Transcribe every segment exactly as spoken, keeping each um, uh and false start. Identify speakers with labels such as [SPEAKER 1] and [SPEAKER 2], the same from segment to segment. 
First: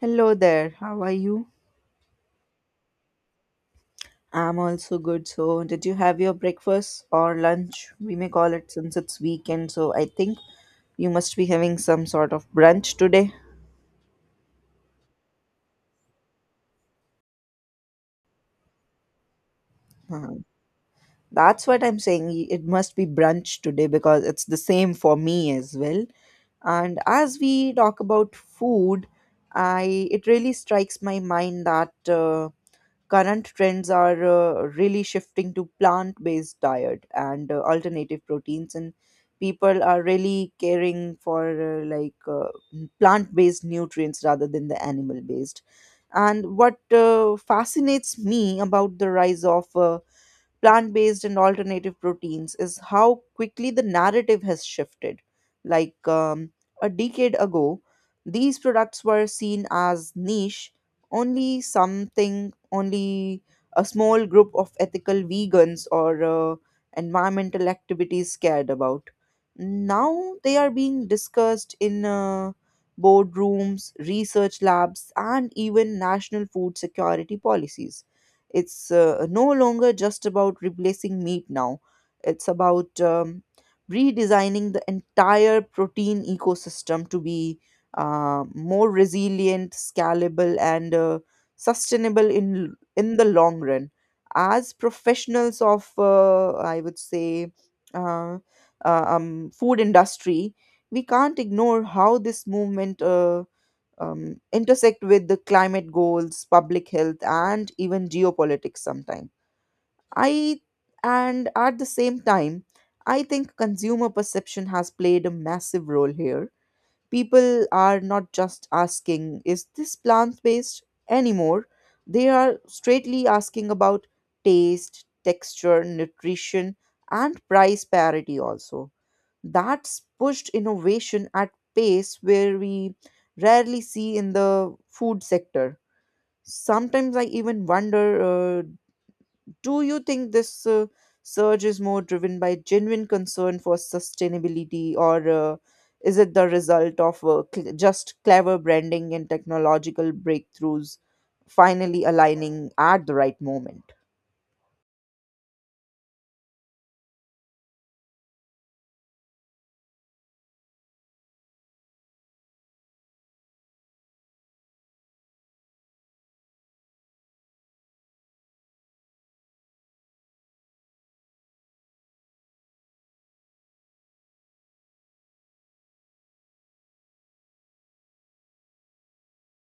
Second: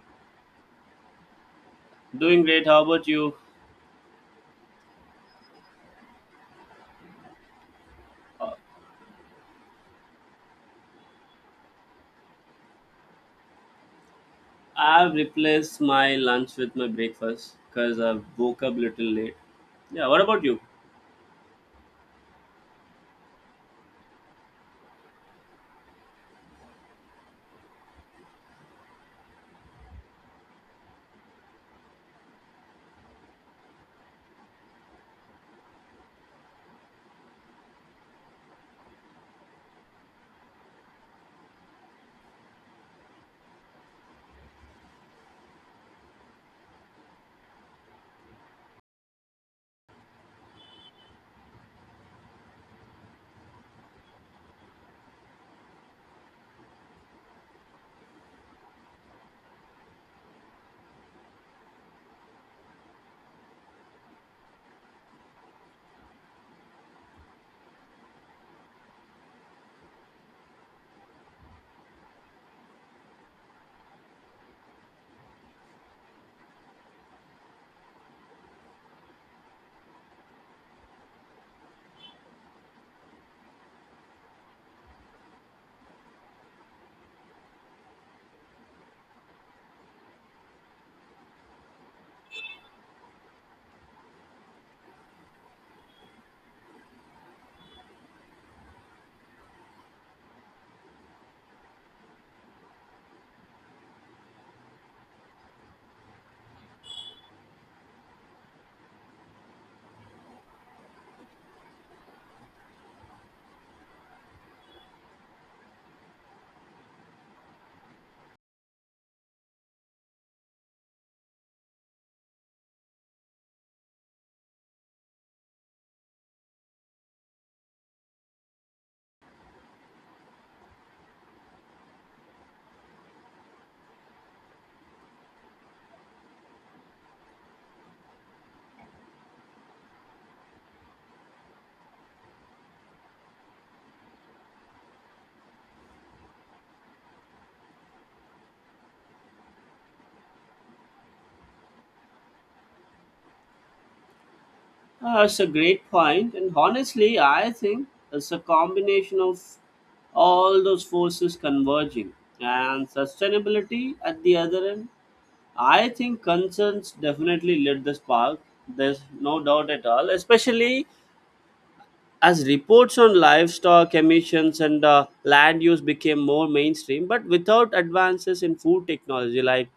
[SPEAKER 1] Hello there, how are you?
[SPEAKER 2] Doing great. How about you?
[SPEAKER 1] I'm also good. So, did you have your breakfast or lunch? We may call
[SPEAKER 2] Uh,
[SPEAKER 1] it since it's weekend, so I think you must be having some sort of brunch today.
[SPEAKER 2] I've replaced my lunch with my breakfast because I woke up little late. Yeah. What
[SPEAKER 1] Uh,
[SPEAKER 2] about you?
[SPEAKER 1] That's what I'm saying. y- It must be brunch today because it's the same for me as well. And as we talk about food, I it really strikes my mind that uh, current trends are uh, really shifting to plant-based diet and uh, alternative proteins, and people are really caring for uh, like uh, plant-based nutrients rather than the animal-based. And what uh, fascinates me about the rise of uh, plant based and alternative proteins is how quickly the narrative has shifted. Like um, a decade ago, these products were seen as niche, only something, only a small group of ethical vegans or uh, environmental activities cared about. Now they are being discussed in uh, boardrooms, research labs, and even national food security policies. It's uh, no longer just about replacing meat now, it's about um, redesigning the entire protein ecosystem to be uh, more resilient, scalable, and uh, sustainable in, in the long run. As professionals of, uh, I would say, uh, uh, um, food industry, we can't ignore how this movement uh, um, intersect with the climate goals, public health, and even geopolitics sometimes. I And at the same time, I think consumer perception has played a massive role here. People are not just asking, is this plant based anymore? They are straightly asking about taste, texture, nutrition, and price parity also. That's pushed innovation at pace where we rarely see in the food sector. Sometimes I even wonder, uh, do you think this uh, surge is more driven by genuine concern for sustainability, or uh, is it the result of uh, cl- just clever branding and technological breakthroughs finally aligning at the right moment?
[SPEAKER 2] Uh, that's a great point, and honestly, I think it's a combination of all those forces converging and sustainability at the other end. I think concerns definitely lit the spark. There's no doubt at all, especially as reports on livestock emissions and uh, land use became more mainstream, but without advances in food technology like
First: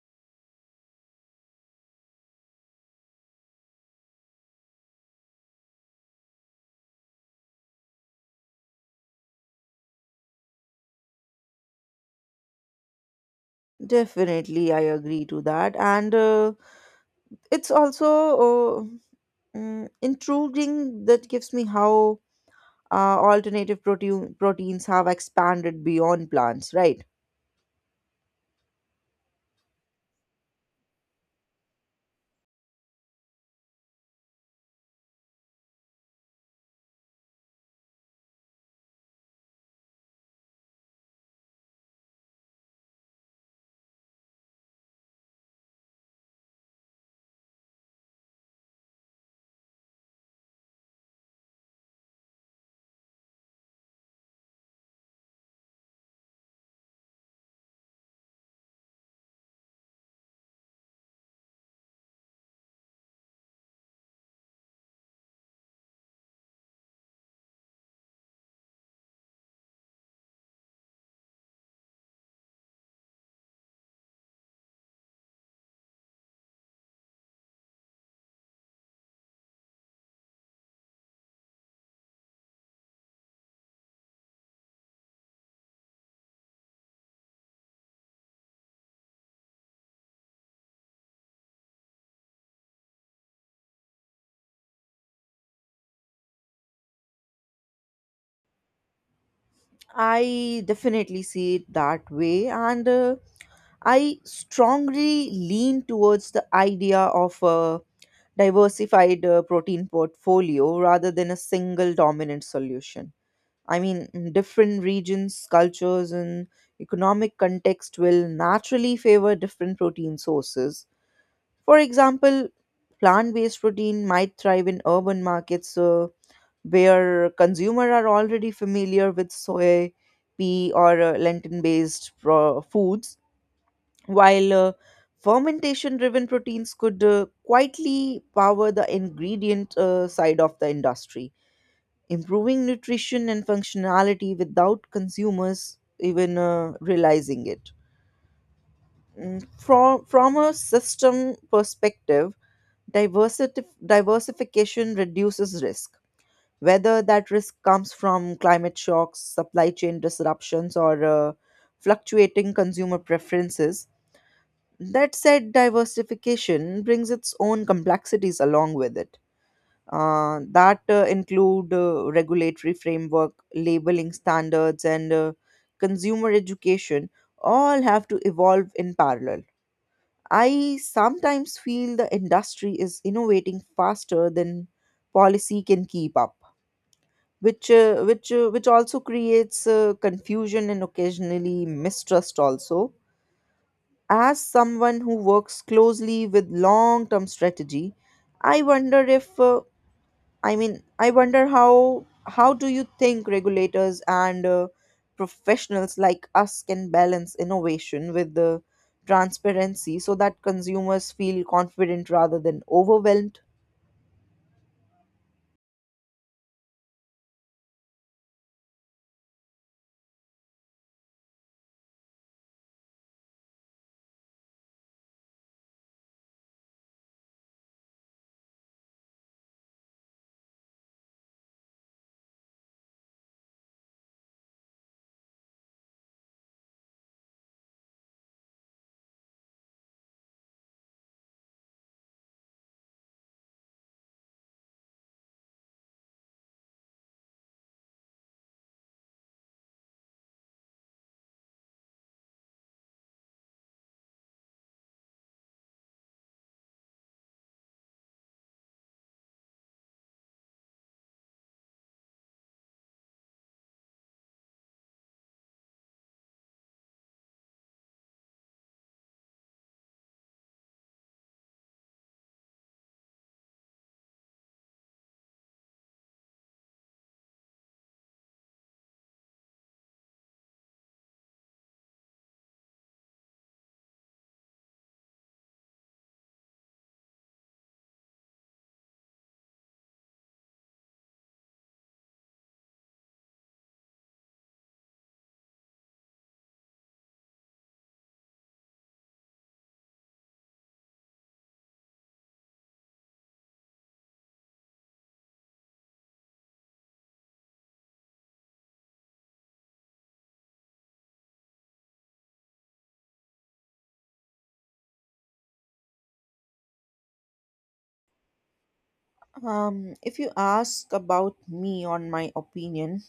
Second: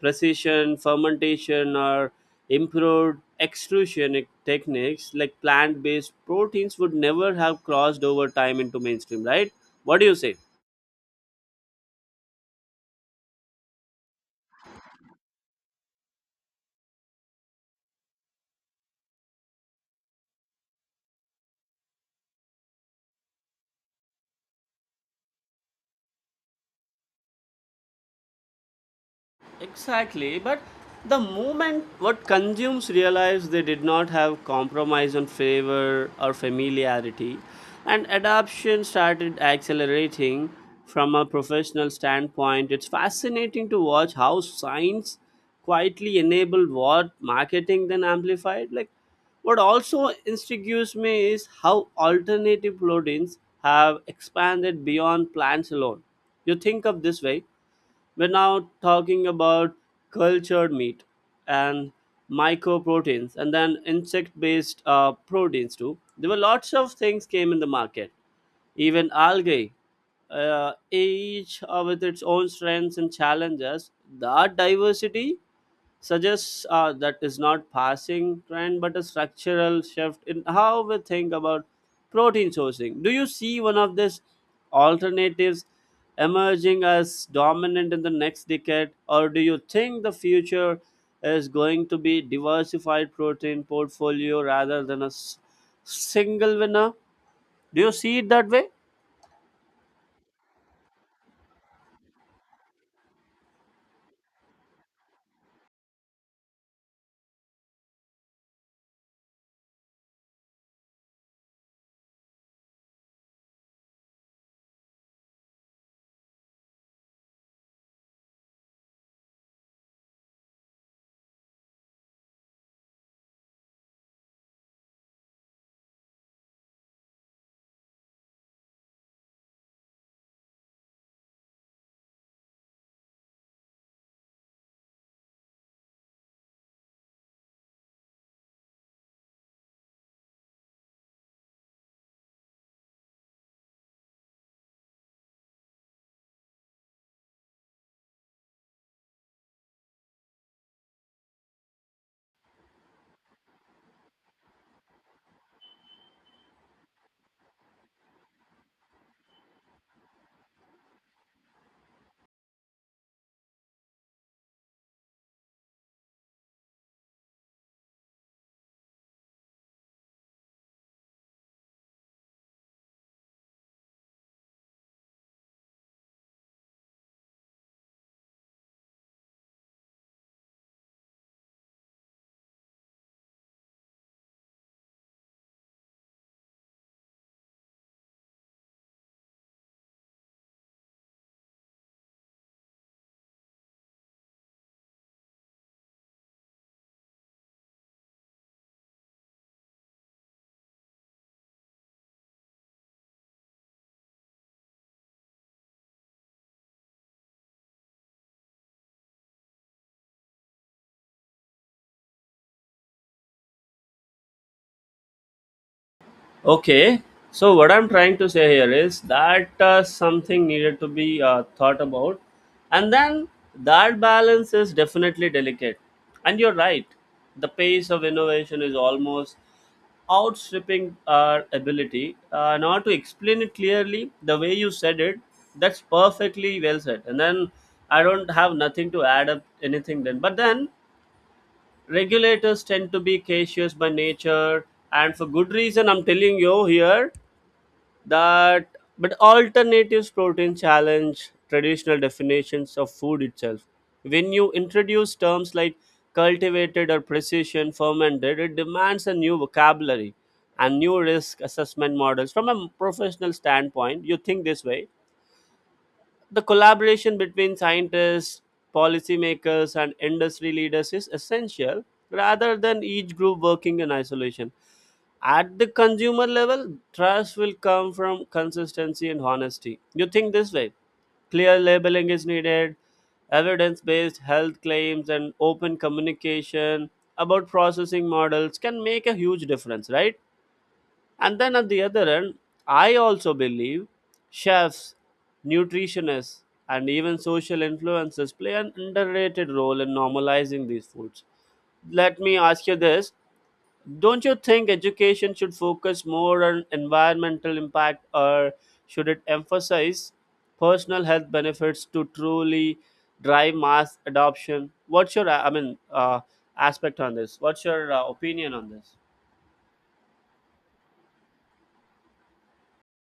[SPEAKER 2] precision fermentation or improved extrusion techniques like plant-based proteins would never have crossed over time into mainstream, right? What do you say?
[SPEAKER 1] Definitely, I agree to that. And uh, it's also uh, Mm, intriguing that gives me how uh, alternative protein proteins have expanded beyond plants, right?
[SPEAKER 2] Exactly, but the moment what consumes realize they did not have compromise on favor or familiarity, and adoption started accelerating from a professional standpoint. It's fascinating to watch how science quietly enabled what marketing then amplified. Like, what also instigates me is how alternative proteins have expanded beyond plants alone. You think of this way we're now talking about cultured meat and mycoproteins and then insect based uh, proteins too. There were lots of things came in the market, even algae, uh, each uh, with its own strengths and challenges. That diversity suggests uh, that is not passing trend but a structural shift in how we think about protein sourcing. Do you see one of these alternatives emerging as dominant in the next decade, or do you think the future is going to be diversified protein portfolio rather than a s- single winner? Do you see it that way?
[SPEAKER 1] I definitely see it that way, and uh, I strongly lean towards the idea of a diversified uh, protein portfolio rather than a single dominant solution. I mean, mm, different regions, cultures, and economic context will naturally favor different protein sources. For example, plant based protein might thrive in urban markets uh, where consumers are already familiar with soy, pea, or uh, lentil based pro- foods, while uh, fermentation driven proteins could uh, quietly power the ingredient uh, side of the industry, improving nutrition and functionality without consumers even uh, realizing it. Mm, From, from a system perspective, Diversity, diversification reduces risk, whether that risk comes from climate shocks, supply chain disruptions, or uh, fluctuating consumer preferences. That said, diversification brings its own complexities along with it. Uh, that uh, include uh, regulatory framework, labeling standards, and uh, consumer education all have to evolve in parallel. I sometimes feel the industry is innovating faster than policy can keep up, which uh, which uh, which also creates uh, confusion and occasionally mistrust also. As someone who works closely with long-term strategy, I wonder if uh, I mean, I wonder how how do you think regulators and uh, professionals like us can balance innovation with the transparency so that consumers feel confident rather than overwhelmed?
[SPEAKER 2] Okay, so what I'm trying to say here is that uh, something needed to be uh, thought about, and then that balance is definitely delicate. And you're right, the pace of innovation is almost outstripping our ability. Uh, now, to explain it clearly, the way you said it, that's perfectly well said. And then I don't have nothing to add up anything then. But then regulators tend to be cautious by nature, and for good reason. I'm telling you here that, but alternatives protein challenge traditional definitions of food itself. When you introduce terms like cultivated or precision fermented, it demands a new vocabulary and new risk assessment models. From a professional standpoint, you think this way: the collaboration between scientists, policymakers, and industry leaders is essential rather than each group working in isolation. At the consumer level, trust will come from consistency and honesty. You think this way clear labeling is needed, evidence based health claims, and open communication about processing models can make a huge difference, right? And then at the other end, I also believe chefs, nutritionists, and even social influencers play an underrated role in normalizing these foods. Let me ask you this. Don't you think education should focus more on environmental impact or should it emphasize personal health benefits to truly drive mass adoption? What's your, I mean, uh, aspect on this? What's your uh, opinion on this?
[SPEAKER 1] Um, if you ask about me on my opinion,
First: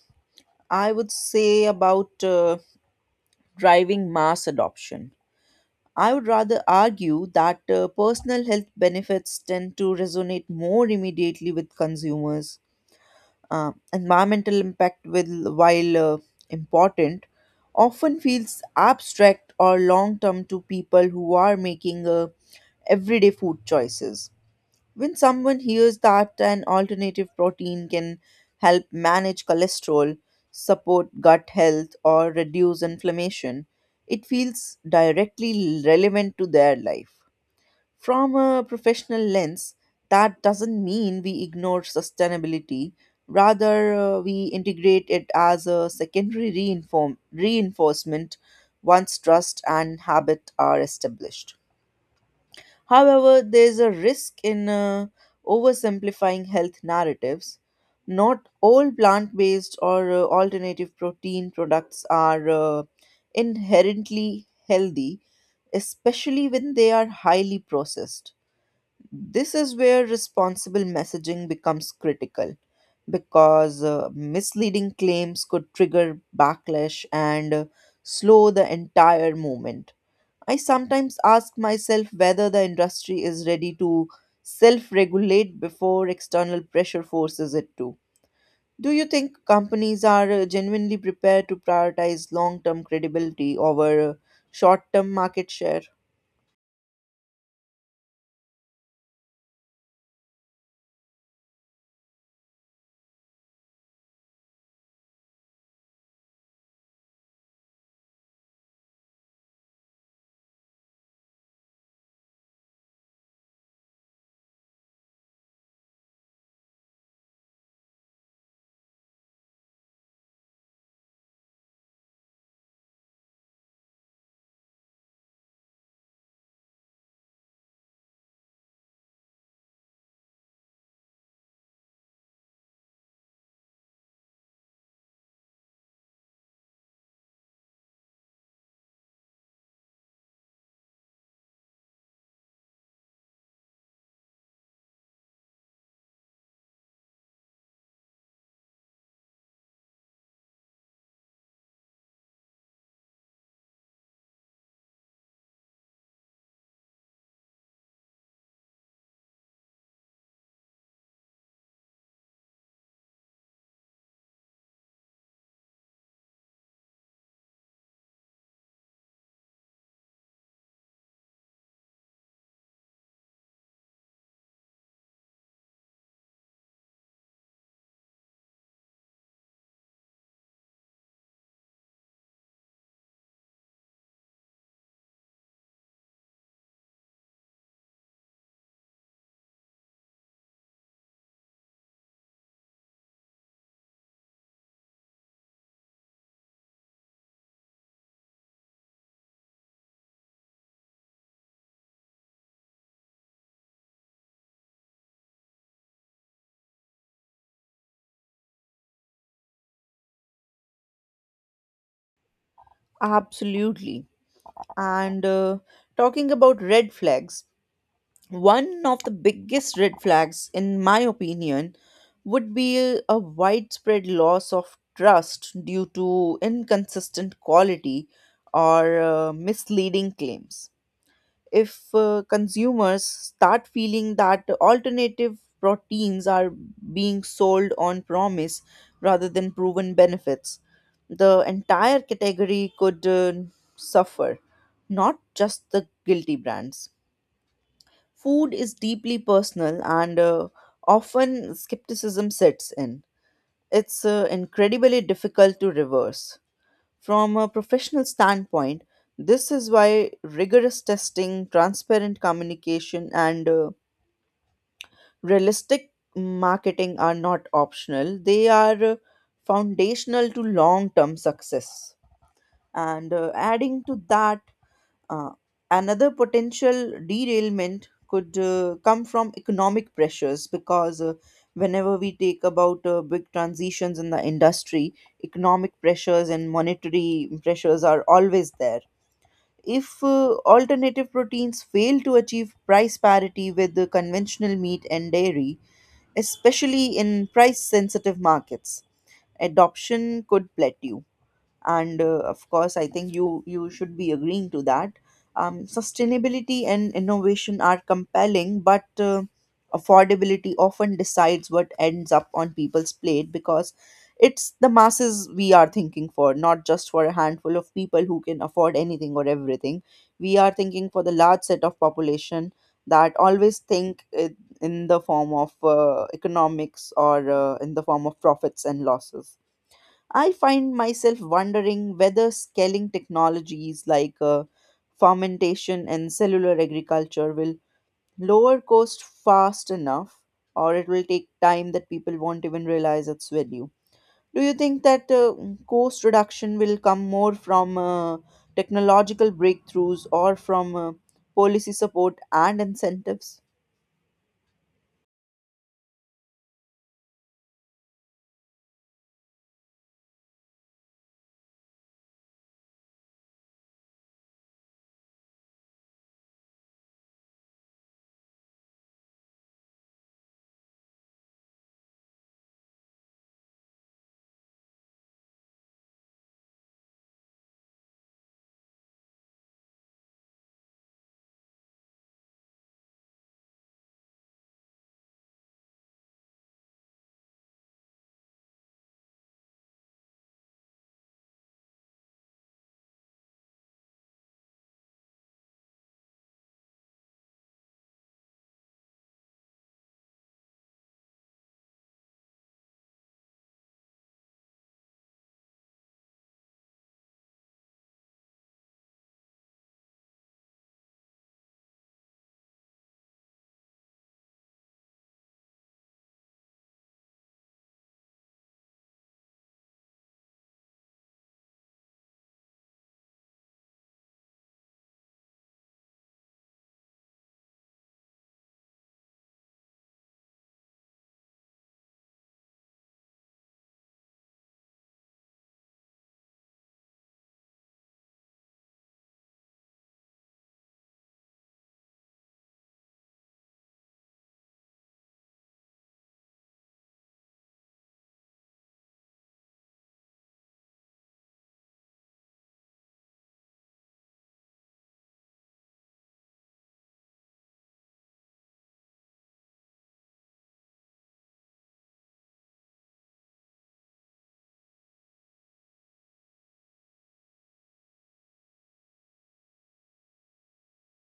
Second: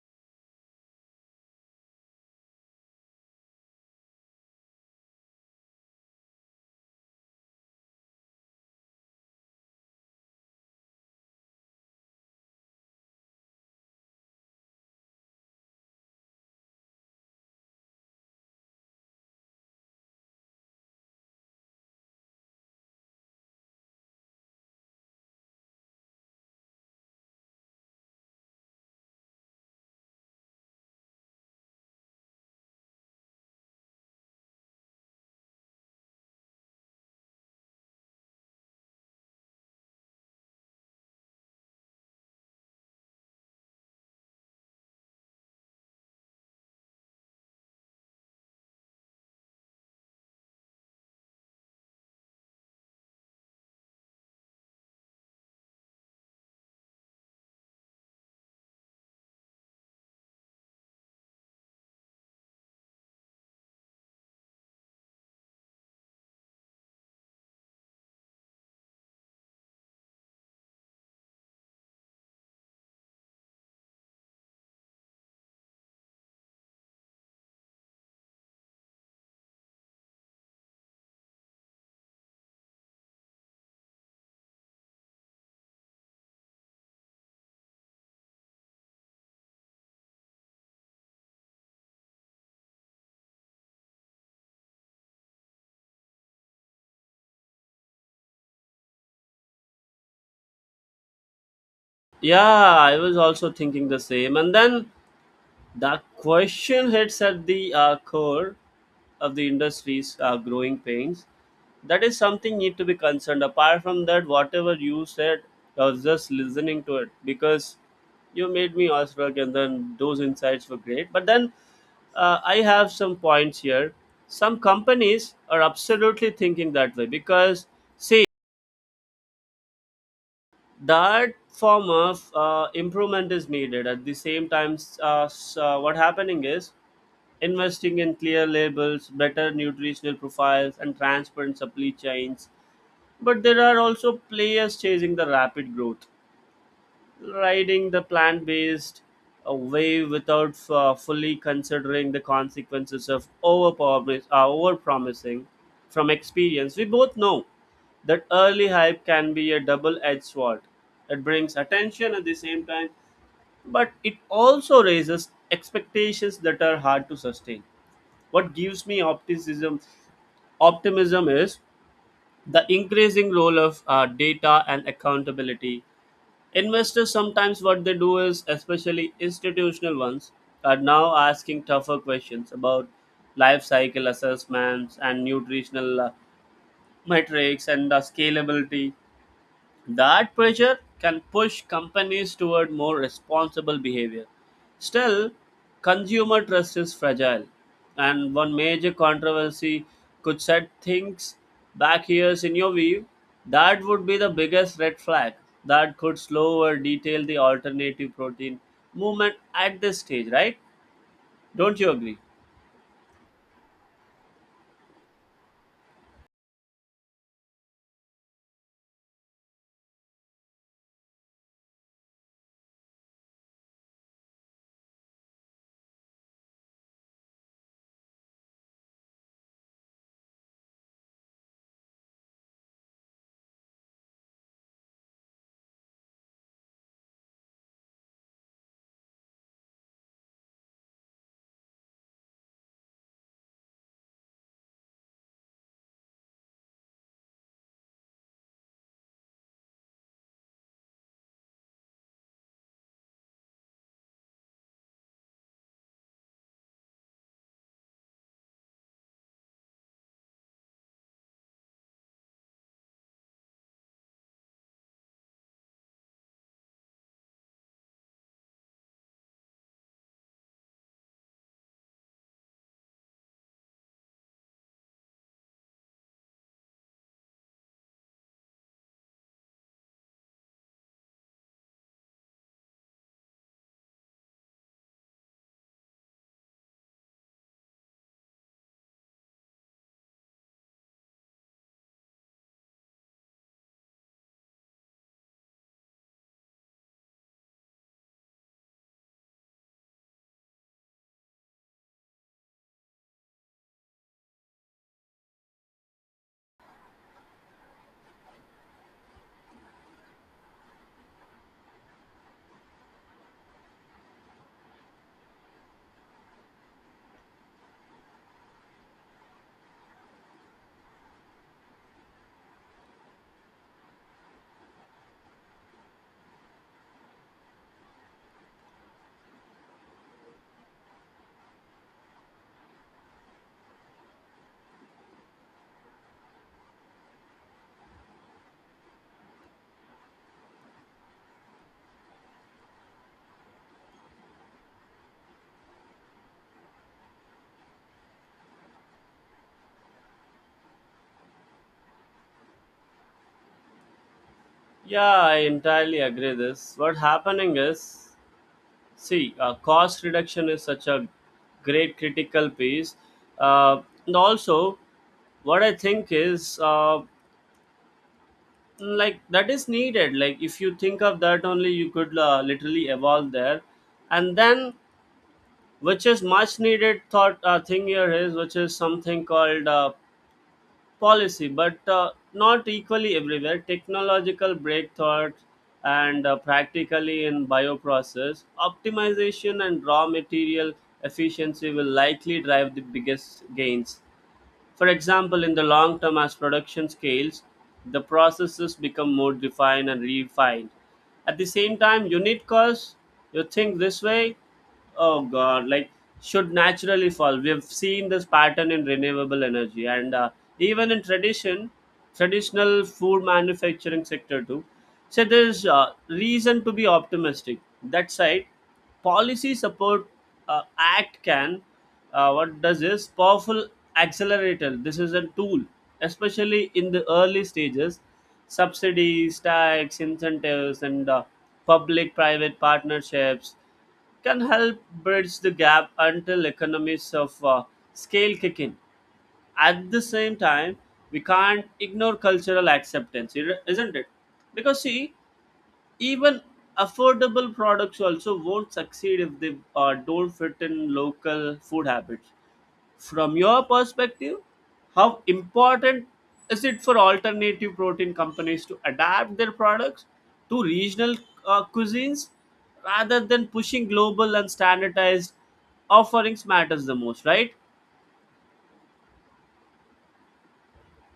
[SPEAKER 1] I would say about uh, driving mass adoption. I would rather argue that uh, personal health benefits tend to resonate more immediately with consumers. Uh, environmental impact will, while uh, important, often feels abstract or long term to people who are making uh, everyday food choices. When someone hears that an alternative protein can help manage cholesterol, support gut health, or reduce inflammation, it feels directly relevant to their life. From a professional lens, that doesn't mean we ignore sustainability. Rather, uh, we integrate it as a secondary reinform- reinforcement once trust and habit are established. However, there's a risk in uh, oversimplifying health narratives. Not all plant based or uh, alternative protein products are uh, inherently healthy, especially when they are highly processed. This is where responsible messaging becomes critical because uh, misleading claims could trigger backlash and uh, slow the entire movement. I sometimes ask myself whether the industry is ready to self regulate before external pressure forces it to. Do you think companies are uh, genuinely prepared to prioritize long term credibility over short term market share?
[SPEAKER 2] Yeah, I was also thinking the same. And then that question hits at the uh, core of the industry's uh, growing pains. That is something need to be concerned. Apart from that, whatever you said, I was just listening to it because you made me awestruck, and then those insights were great. But then uh, I have some points here. Some companies are absolutely thinking that way because, say, that form of uh, improvement is needed at the same time s- uh, s- uh, what happening is investing in clear labels, better nutritional profiles, and transparent supply chains, but there are also players chasing the rapid growth, riding the plant-based uh, wave without uh, fully considering the consequences of overpromis- uh, overpromising From experience, we both know that early hype can be a double-edged sword. It brings attention at the same time, but it also raises expectations that are hard to sustain. What gives me optimism, optimism is the increasing role of uh, data and accountability. Investors sometimes what they do is, especially institutional ones, are now asking tougher questions about life cycle assessments and nutritional uh, metrics and the scalability. That pressure can push companies toward more responsible behavior. Still, consumer trust is fragile, and one major controversy could set things back years in your view. That would be the biggest red flag that could slow or detail the alternative protein movement at this stage, right? Don't you agree?
[SPEAKER 1] Absolutely. And uh, talking about red flags, one of the biggest red flags, in my opinion, would be a widespread loss of trust due to inconsistent quality or uh, misleading claims. If uh, consumers start feeling that alternative proteins are being sold on promise rather than proven benefits, the entire category could uh, suffer, not just the guilty brands. Food is deeply personal, and uh, often skepticism sets in. It's uh, incredibly difficult to reverse. From a professional standpoint, this is why rigorous testing, transparent communication, and uh, realistic marketing are not optional. They are uh, foundational to long term success. And uh, adding to that, uh, another potential derailment could uh, come from economic pressures because uh, whenever we take about uh, big transitions in the industry, economic pressures and monetary pressures are always there. If uh, alternative proteins fail to achieve price parity with the conventional meat and dairy, especially in price sensitive markets, adoption could plateau. And uh, of course, I think you you should be agreeing to that. Um, sustainability and innovation are compelling, but uh, affordability often decides what ends up on people's plate, because it's the masses we are thinking for, not just for a handful of people who can afford anything or everything. We are thinking for the large set of population that always think it in the form of uh, economics or uh, in the form of profits and losses. I find myself wondering whether scaling technologies like uh, fermentation and cellular agriculture will lower cost fast enough or it will take time that people won't even realize its value. Do you think that uh, cost reduction will come more from uh, technological breakthroughs or from uh, policy support and incentives?
[SPEAKER 2] Yeah, I entirely agree this. What happening is, see, uh, cost reduction is such a great critical piece. Uh, and also, what I think is uh, like that is needed. Like if you think of that only, you could uh, literally evolve there. And then, which is much needed thought uh, thing here is which is something called uh, policy, but uh, not equally everywhere. Technological breakthroughs and uh, practically in bioprocess, optimization and raw material efficiency will likely drive the biggest gains. For example, in the long term, as production scales, the processes become more defined and refined. At the same time, unit costs, you think this way, oh god, like should naturally fall. We have seen this pattern in renewable energy and uh, even in tradition, traditional food manufacturing sector too. So there's uh, reason to be optimistic. That side, policy support uh, act can, uh, what does is powerful accelerator, this is a tool, especially in the early stages. Subsidies, tax incentives, and uh, public private partnerships can help bridge the gap until economies of uh, scale kick in. At the same time, we can't ignore cultural acceptance, ir- isn't it? Because see, even affordable products also won't succeed if they uh, don't fit in local food habits. From your perspective, how important is it for alternative protein companies to adapt their products to regional uh, cuisines rather than pushing global and standardized offerings matters the most, right?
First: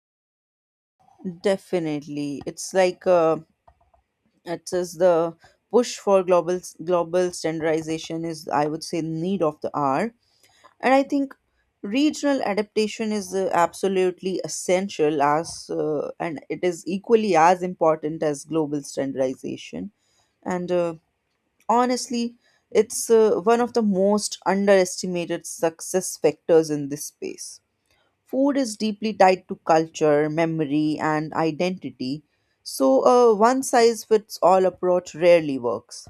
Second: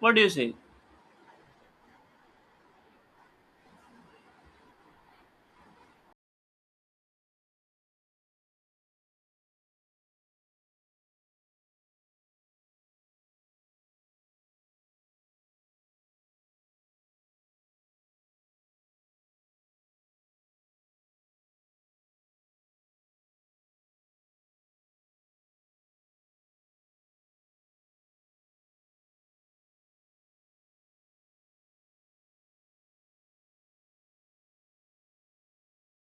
[SPEAKER 2] What do you say?
[SPEAKER 1] Definitely. It's like uh, it says the push for global global standardization is, I would say, need of the hour. And I think regional adaptation is uh, absolutely essential, as uh, and it is equally as important as global standardization. And uh, honestly, it's uh, one of the most underestimated success factors in this space. Food is deeply tied to culture, memory, and identity, so a one size fits all approach rarely works.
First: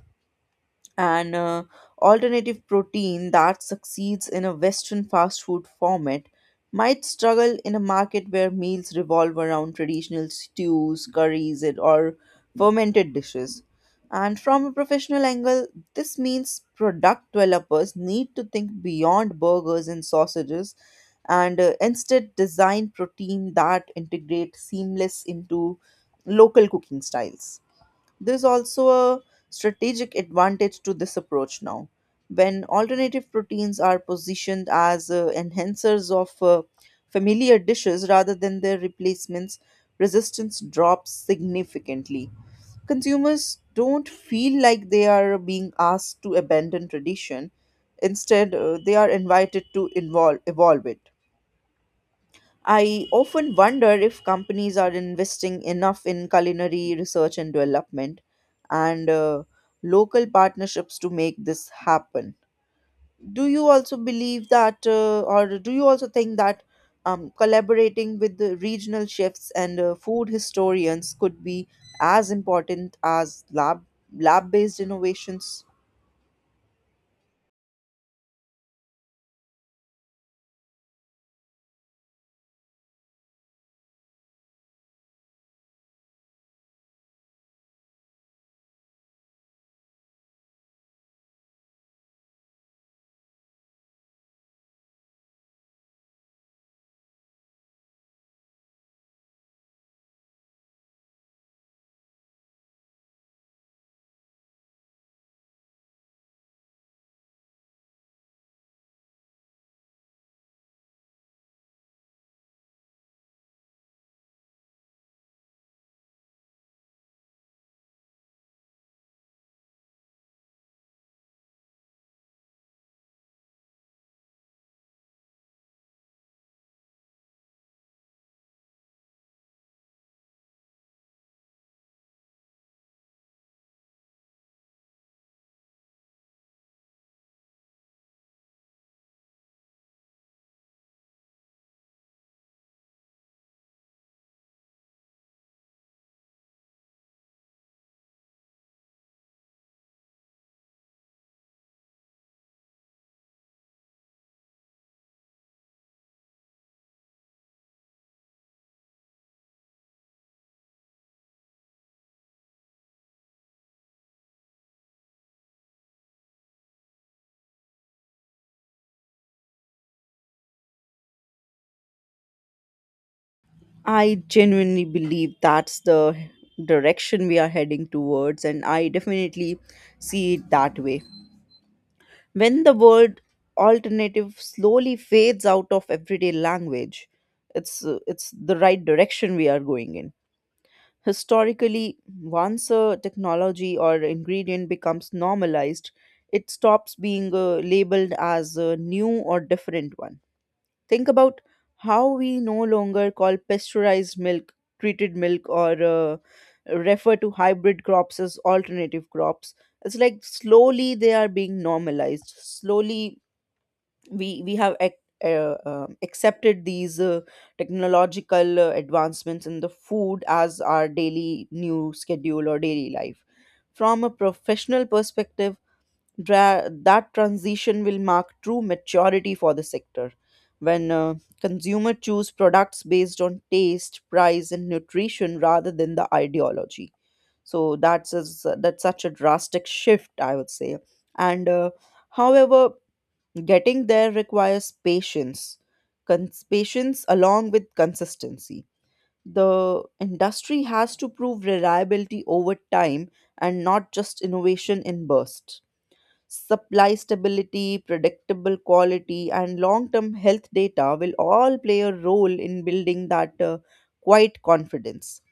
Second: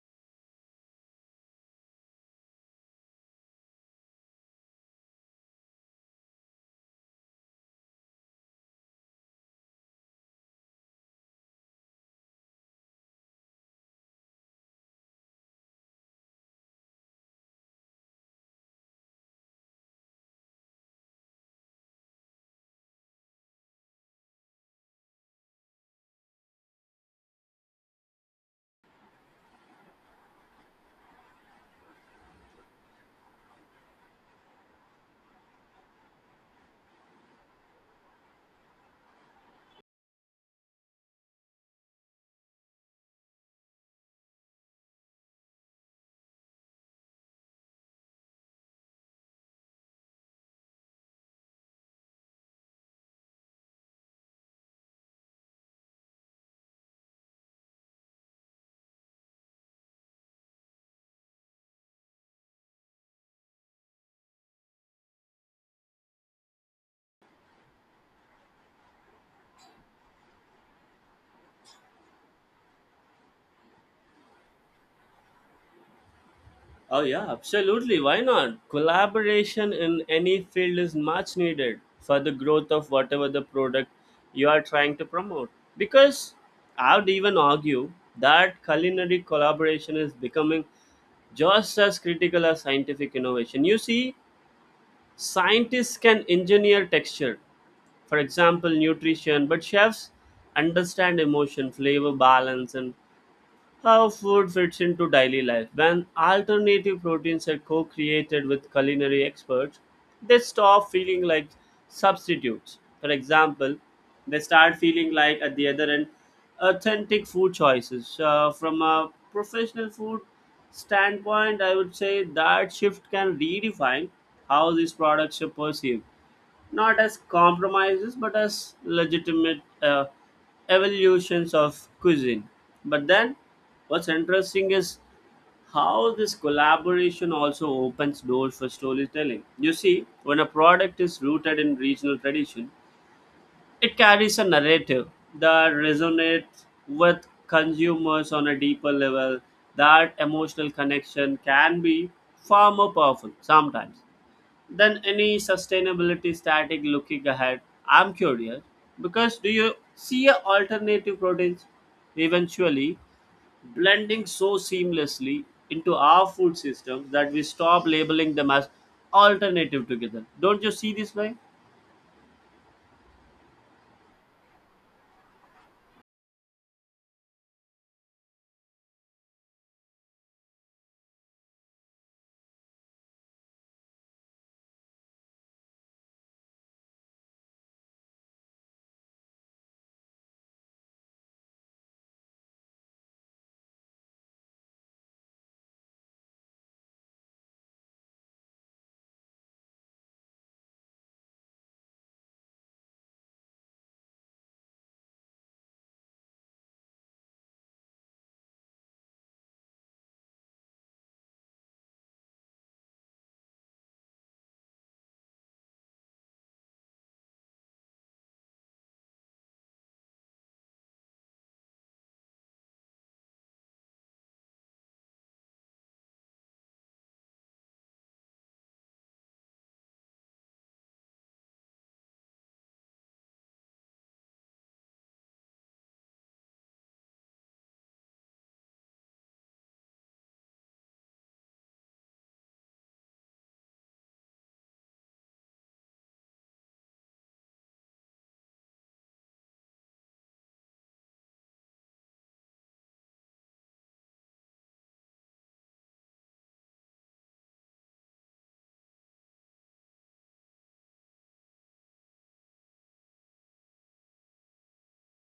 [SPEAKER 1] An uh, alternative protein that succeeds in a Western fast food format might struggle in a market where meals revolve around traditional stews, curries, and or fermented dishes. And from a professional angle, this means product developers need to think beyond burgers and sausages, and uh, instead design protein that integrate seamless into local cooking styles. There's also a strategic advantage to this approach now. When alternative proteins are positioned as uh, enhancers of uh, familiar dishes rather than their replacements, resistance drops significantly. Consumers don't feel like they are being asked to abandon tradition. Instead, uh, they are invited to involve, evolve it. I often wonder if companies are investing enough in culinary research and development and uh, local partnerships to make this happen. Do you also believe that, uh, or do you also think that um, collaborating with the regional chefs and uh, food historians could be as important as lab lab based innovations?
[SPEAKER 2] Oh yeah, absolutely. Why not? Collaboration in any field is much needed for the growth of whatever the product you are trying to promote. Because I would even argue that culinary collaboration is becoming just as critical as scientific innovation. You see, scientists can engineer texture, for example, nutrition, but chefs understand emotion, flavor balance, and how food fits into daily life. When alternative proteins are co created with culinary experts, they stop feeling like substitutes. For example, they start feeling like, at the other end, authentic food choices. Uh, from a professional food standpoint, I would say that shift can redefine how these products are perceived, not as compromises but as legitimate uh, evolutions of cuisine. But then what's interesting is how this collaboration also opens doors for storytelling. You see, when a product is rooted in regional tradition, it carries a narrative that resonates with consumers on a deeper level. That emotional connection can be far more powerful sometimes than any sustainability static. Looking ahead, I'm curious because do you see a alternative proteins eventually blending so seamlessly into our food systems that we stop labeling them as alternative together? Don't you see this way?
[SPEAKER 1] I genuinely believe that's the direction we are heading towards, and I definitely see it that way. When the word alternative slowly fades out of everyday language, it's, uh, it's the right direction we are going in. Historically, once a technology or ingredient becomes normalized, it stops being uh, labeled as a new or different one. Think about how we no longer call pasteurized milk treated milk or uh, refer to hybrid crops as alternative crops. It's like slowly they are being normalized. Slowly we we have ac- uh, um accepted these uh, technological uh, advancements in the food as our daily new schedule or daily life. From a professional perspective, dra- that transition will mark true maturity for the sector when uh, consumer choose products based on taste, price, and nutrition rather than the ideology. So that's a, that's such a drastic shift, I would say. And uh, however, getting there requires patience, cons- patience along with consistency. The industry has to prove reliability over time and not just innovation in bursts. Supply stability, predictable quality, and long term health data will all play a role in building that uh, quiet confidence.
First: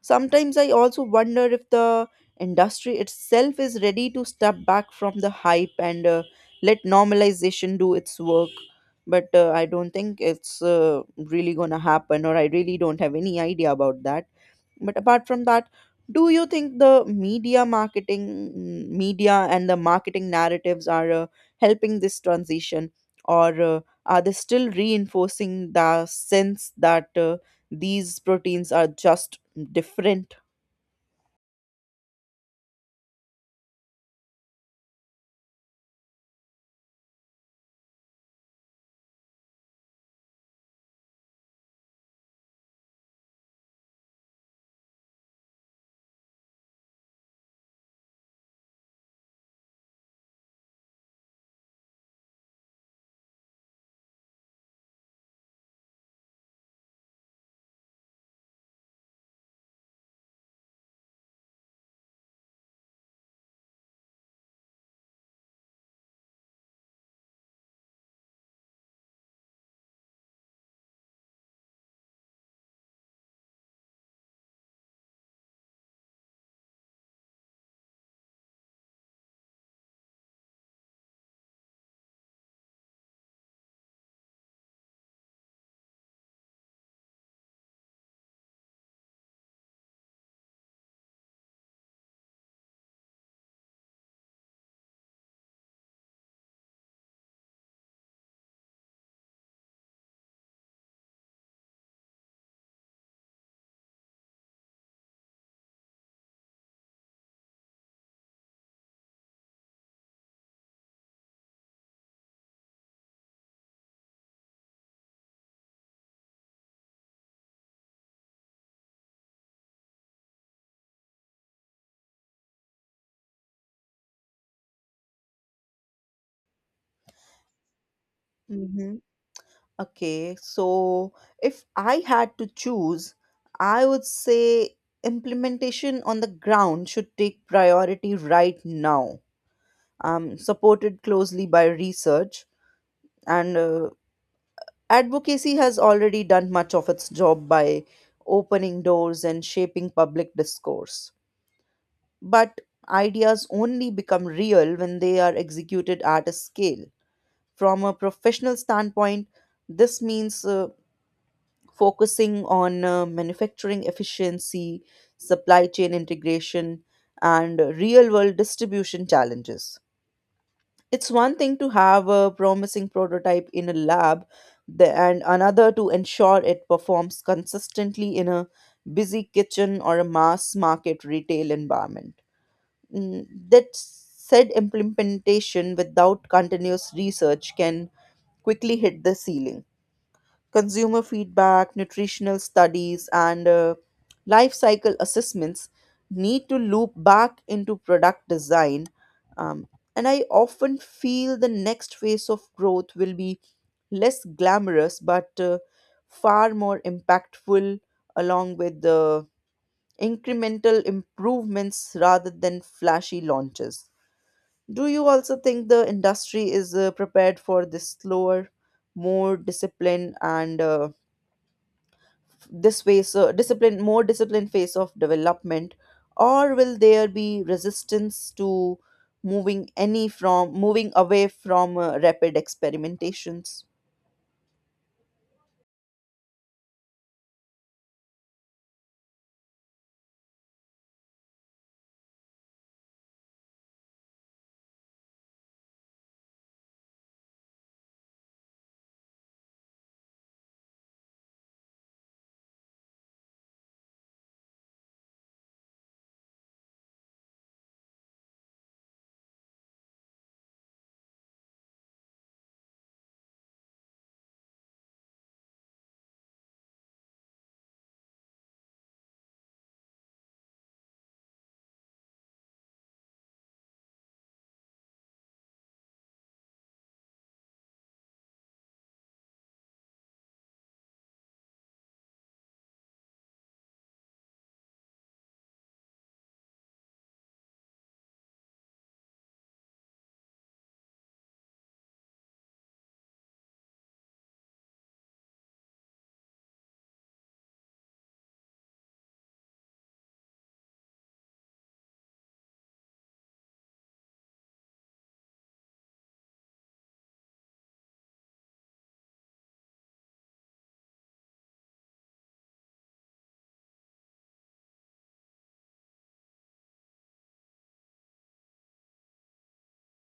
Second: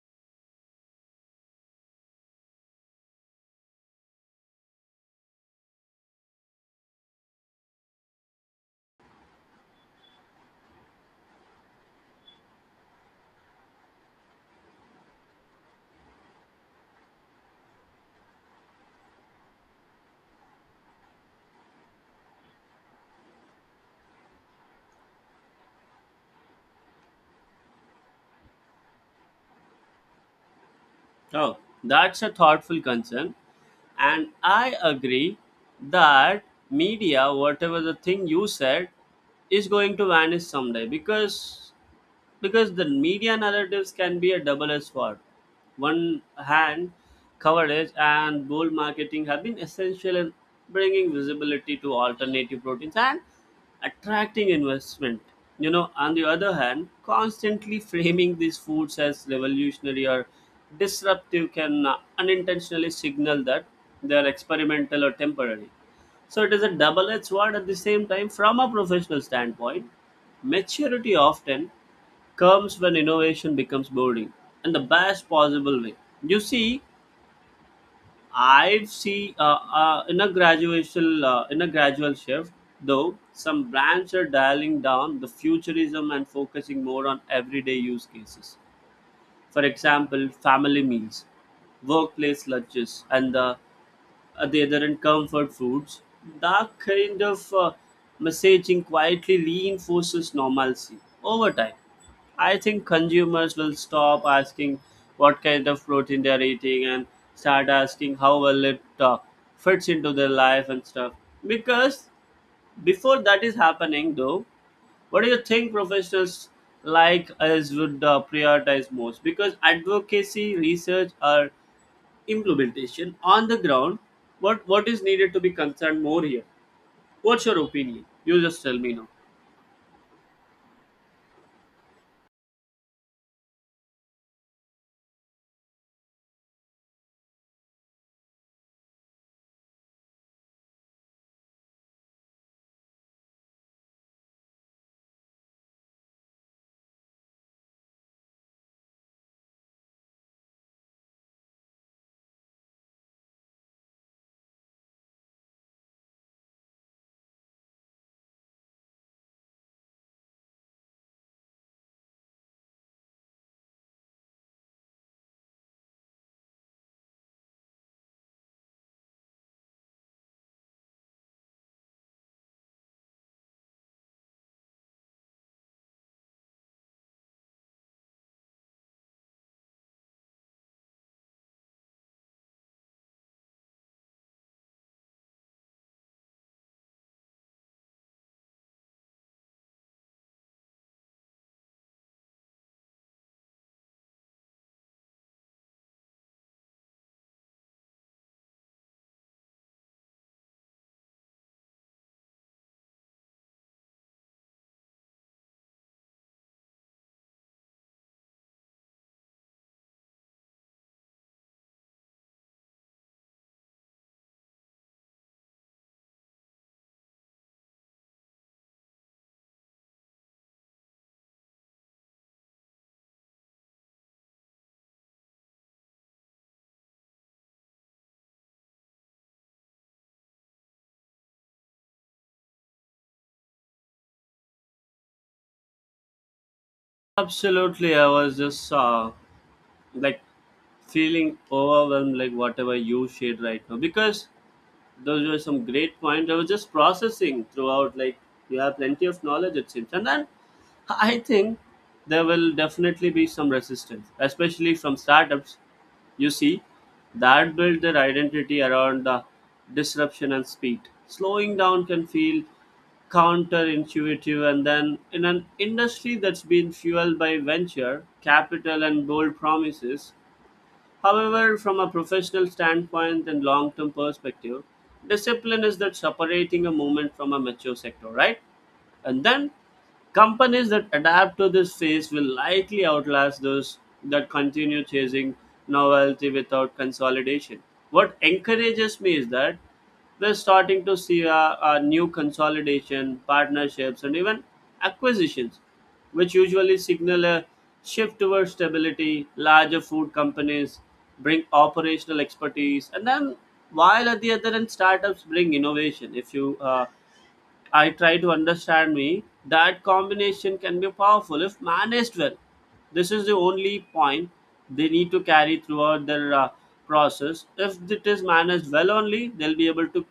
[SPEAKER 1] Sometimes I also wonder if the industry itself is ready to step back from the hype and uh, let normalization do its work. But uh, I don't think it's uh, really gonna happen, or I really don't have any idea about that but apart from that, do you think the media marketing, mm, media and the marketing narratives are uh, helping this transition, or uh, are they still reinforcing the sense that uh, these proteins are just different?
[SPEAKER 2] Oh, that's a thoughtful concern, and I agree that media whatever the thing you said is going to vanish someday, because because the media narratives can be a double-edged sword. One hand, coverage and bold marketing have been essential in bringing visibility to alternative proteins and attracting investment. You know, on the other hand, constantly framing these foods as revolutionary or disruptive can uh, unintentionally signal that they are experimental or temporary. So it is a double-edged sword at the same time from a professional standpoint. Maturity often comes when innovation becomes boring in the best possible way. You see, I've see uh, uh, in a graduational uh, in a gradual shift, though some brands are dialing down the futurism and focusing more on everyday use cases. For example, family meals, workplace lunches, and the at the other end comfort foods, that kind of uh, messaging quietly reinforces normalcy over time. I think consumers will stop asking what kind of protein they're eating and start asking how well it uh, fits into their life and stuff, because before that is happening though, what do you think professionals like us would uh, prioritize most? Because advocacy, research, or implementation on the ground, what what is needed to be concerned more here? What's your opinion? You just tell me
[SPEAKER 1] Mm-hmm.
[SPEAKER 2] now.
[SPEAKER 1] Okay, so if I had to choose, I would say implementation on the ground should take priority right now. Um, supported closely by research and uh, advocacy has already done much of its job by opening doors and shaping public discourse. But ideas only become real when they are executed at a scale. From a professional standpoint, this means uh, focusing on uh, manufacturing efficiency, supply chain integration, and real world distribution challenges. It's one thing to have a promising prototype in a lab the- and another to ensure it performs consistently in a busy kitchen or a mass market retail environment. Mm, That said, implementation without continuous research can quickly hit the ceiling consumer feedback, nutritional studies, and uh, life cycle assessments need to loop back into product design. Um, and I often feel the next phase of growth will be less glamorous but uh, far more impactful, along with the incremental improvements rather than flashy launches. Do you also think the industry is uh, prepared for this slower, more disciplined, and uh, this phase uh, discipline more disciplined phase of development or will there be resistance to moving any from moving away from uh, rapid experimentations?
[SPEAKER 2] Absolutely, I was just uh, like feeling overwhelmed like whatever you shared right now, because those were some great points. I was just processing throughout. Like you have plenty of knowledge, it seems, and then I think there will definitely be some resistance, especially from startups. You see, that build their identity around the disruption and speed. Slowing down can feel counterintuitive, and then in an industry that's been fueled by venture capital and bold promises. However, from a professional standpoint and long term perspective, discipline is that separating a movement from a mature sector, right? And then companies that adapt to this phase will likely outlast those that continue chasing novelty without consolidation. What encourages me is that we're starting to see a, a new consolidation, partnerships, and even acquisitions, which usually signal a shift towards stability. Larger food companies bring operational expertise, and then while at the other end, startups bring innovation. If you uh, I try to understand me. That combination can be powerful if managed well. This is the only point they need to carry throughout their uh, process. If it is managed well only, they'll be able to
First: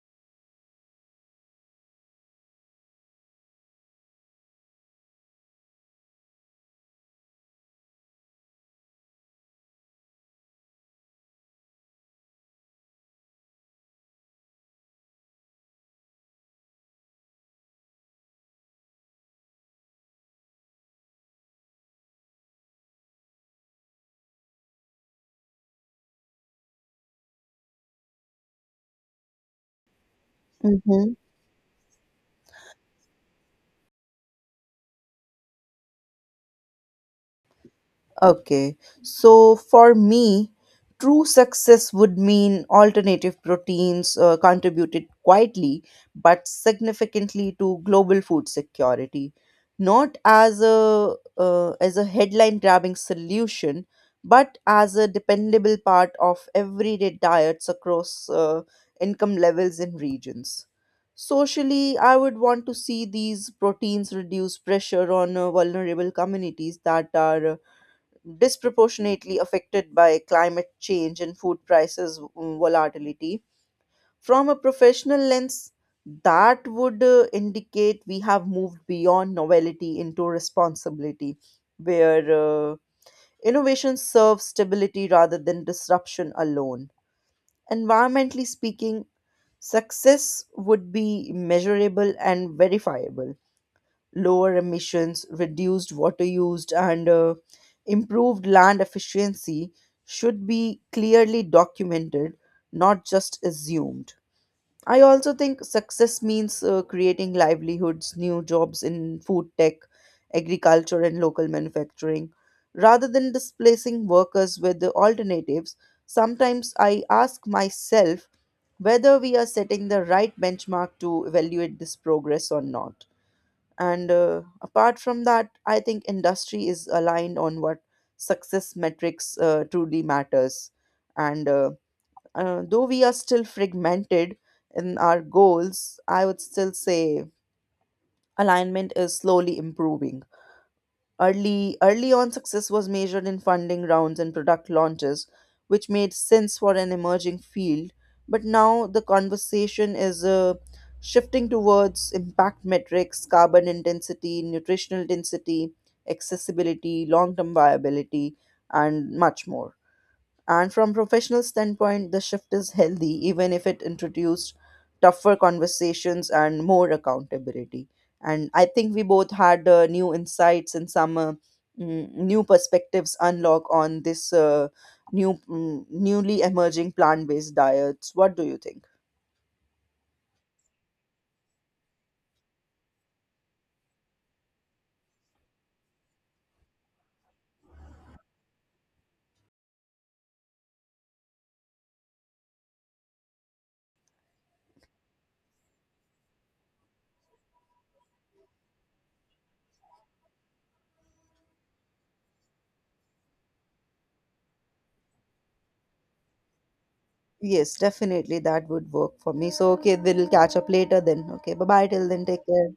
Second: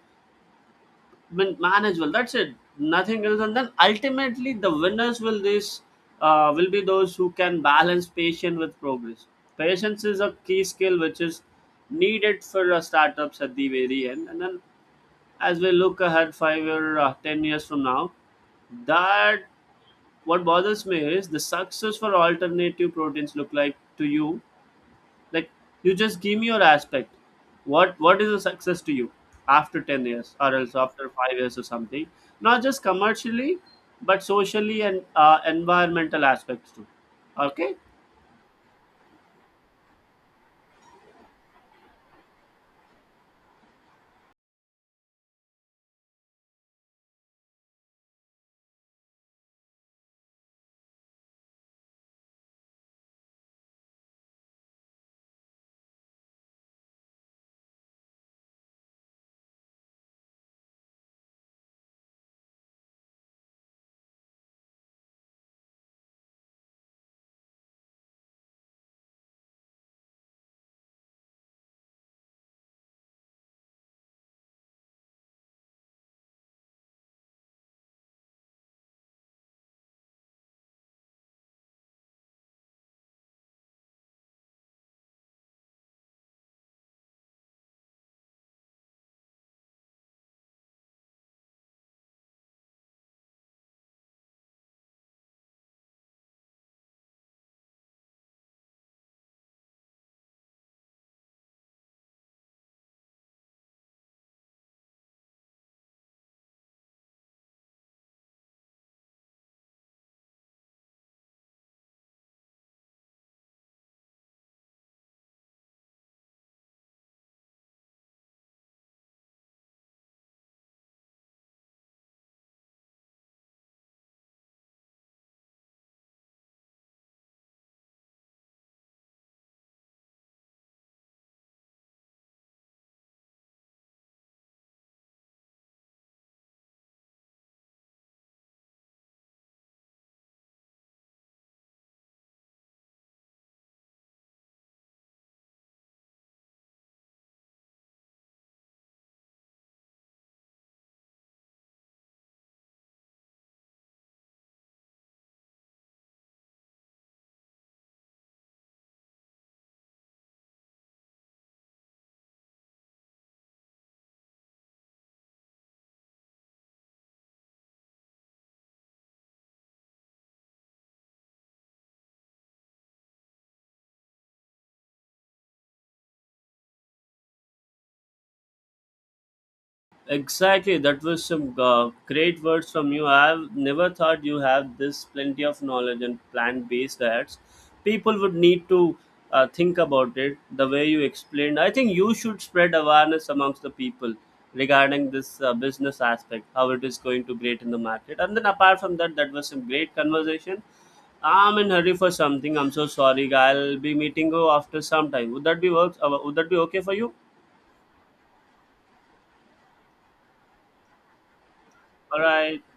[SPEAKER 2] man- manage well. That's it. Nothing else. And then ultimately, the winners will this uh, will be those who can balance patience with progress. Patience is a key skill which is needed for uh, startups at the very end. And then as we look ahead five or uh, ten years from now, that what bothers me is the success for alternative proteins look like to you. Like you just give me your aspect. What what is the success to you after ten years or else after
[SPEAKER 1] Mhm.
[SPEAKER 2] five years or something? Not just commercially, but socially and uh, environmental aspects too. Okay.
[SPEAKER 1] Okay, so for me, true success would mean alternative proteins uh, contributed quietly but significantly to global food security, not as a uh, as a headline grabbing solution, but as a dependable part of everyday diets across uh, income levels and regions. Socially, I would want to see these proteins reduce pressure on uh, vulnerable communities that are uh, disproportionately affected by climate change and food prices mm, volatility. From a professional lens, that would uh, indicate we have moved beyond novelty into responsibility, where uh, innovation serves stability rather than disruption alone. Environmentally speaking, success would be measurable and verifiable lower emissions, reduced water used, and uh, improved land efficiency should be clearly documented, not just assumed. I also think success means uh, creating livelihoods, new jobs in food tech, agriculture, and local manufacturing. Rather than displacing workers with the alternatives, sometimes I ask myself whether we are setting the right benchmark to evaluate this progress or not. And uh, apart from that, I think industry is aligned on what success metrics uh, truly matters. And uh, uh, Though we are still fragmented in our goals, I would still say alignment is slowly improving. Early, early on, success was measured in funding rounds and product launches, which made sense for an emerging field. But now the conversation is uh, shifting towards impact metrics, carbon intensity, nutritional density, accessibility, long term viability, and much more. And from professional standpoint, the shift is healthy, even if it introduced tougher conversations and more accountability. And I think we both had uh, new insights and some uh, mm, new perspectives unlock on this uh, new mm, newly emerging plant-based diets. What do you think?
[SPEAKER 2] Exactly, that was some uh, great words from you. I've never thought you have this plenty of knowledge on plant-based diets. People would need to uh, think about it the way you explained. I think you should spread awareness amongst the people regarding this uh, business aspect, how it is going to great in the market. And then apart from that, that was some great conversation. I'm in hurry for something. I'm so sorry. I'll be meeting you after some time. Would that be works? Uh, would that be okay for you?
[SPEAKER 1] Yes, definitely that would work for me. So okay, we'll catch up later then. Okay, bye bye till
[SPEAKER 2] All
[SPEAKER 1] then. Take
[SPEAKER 2] right.
[SPEAKER 1] care.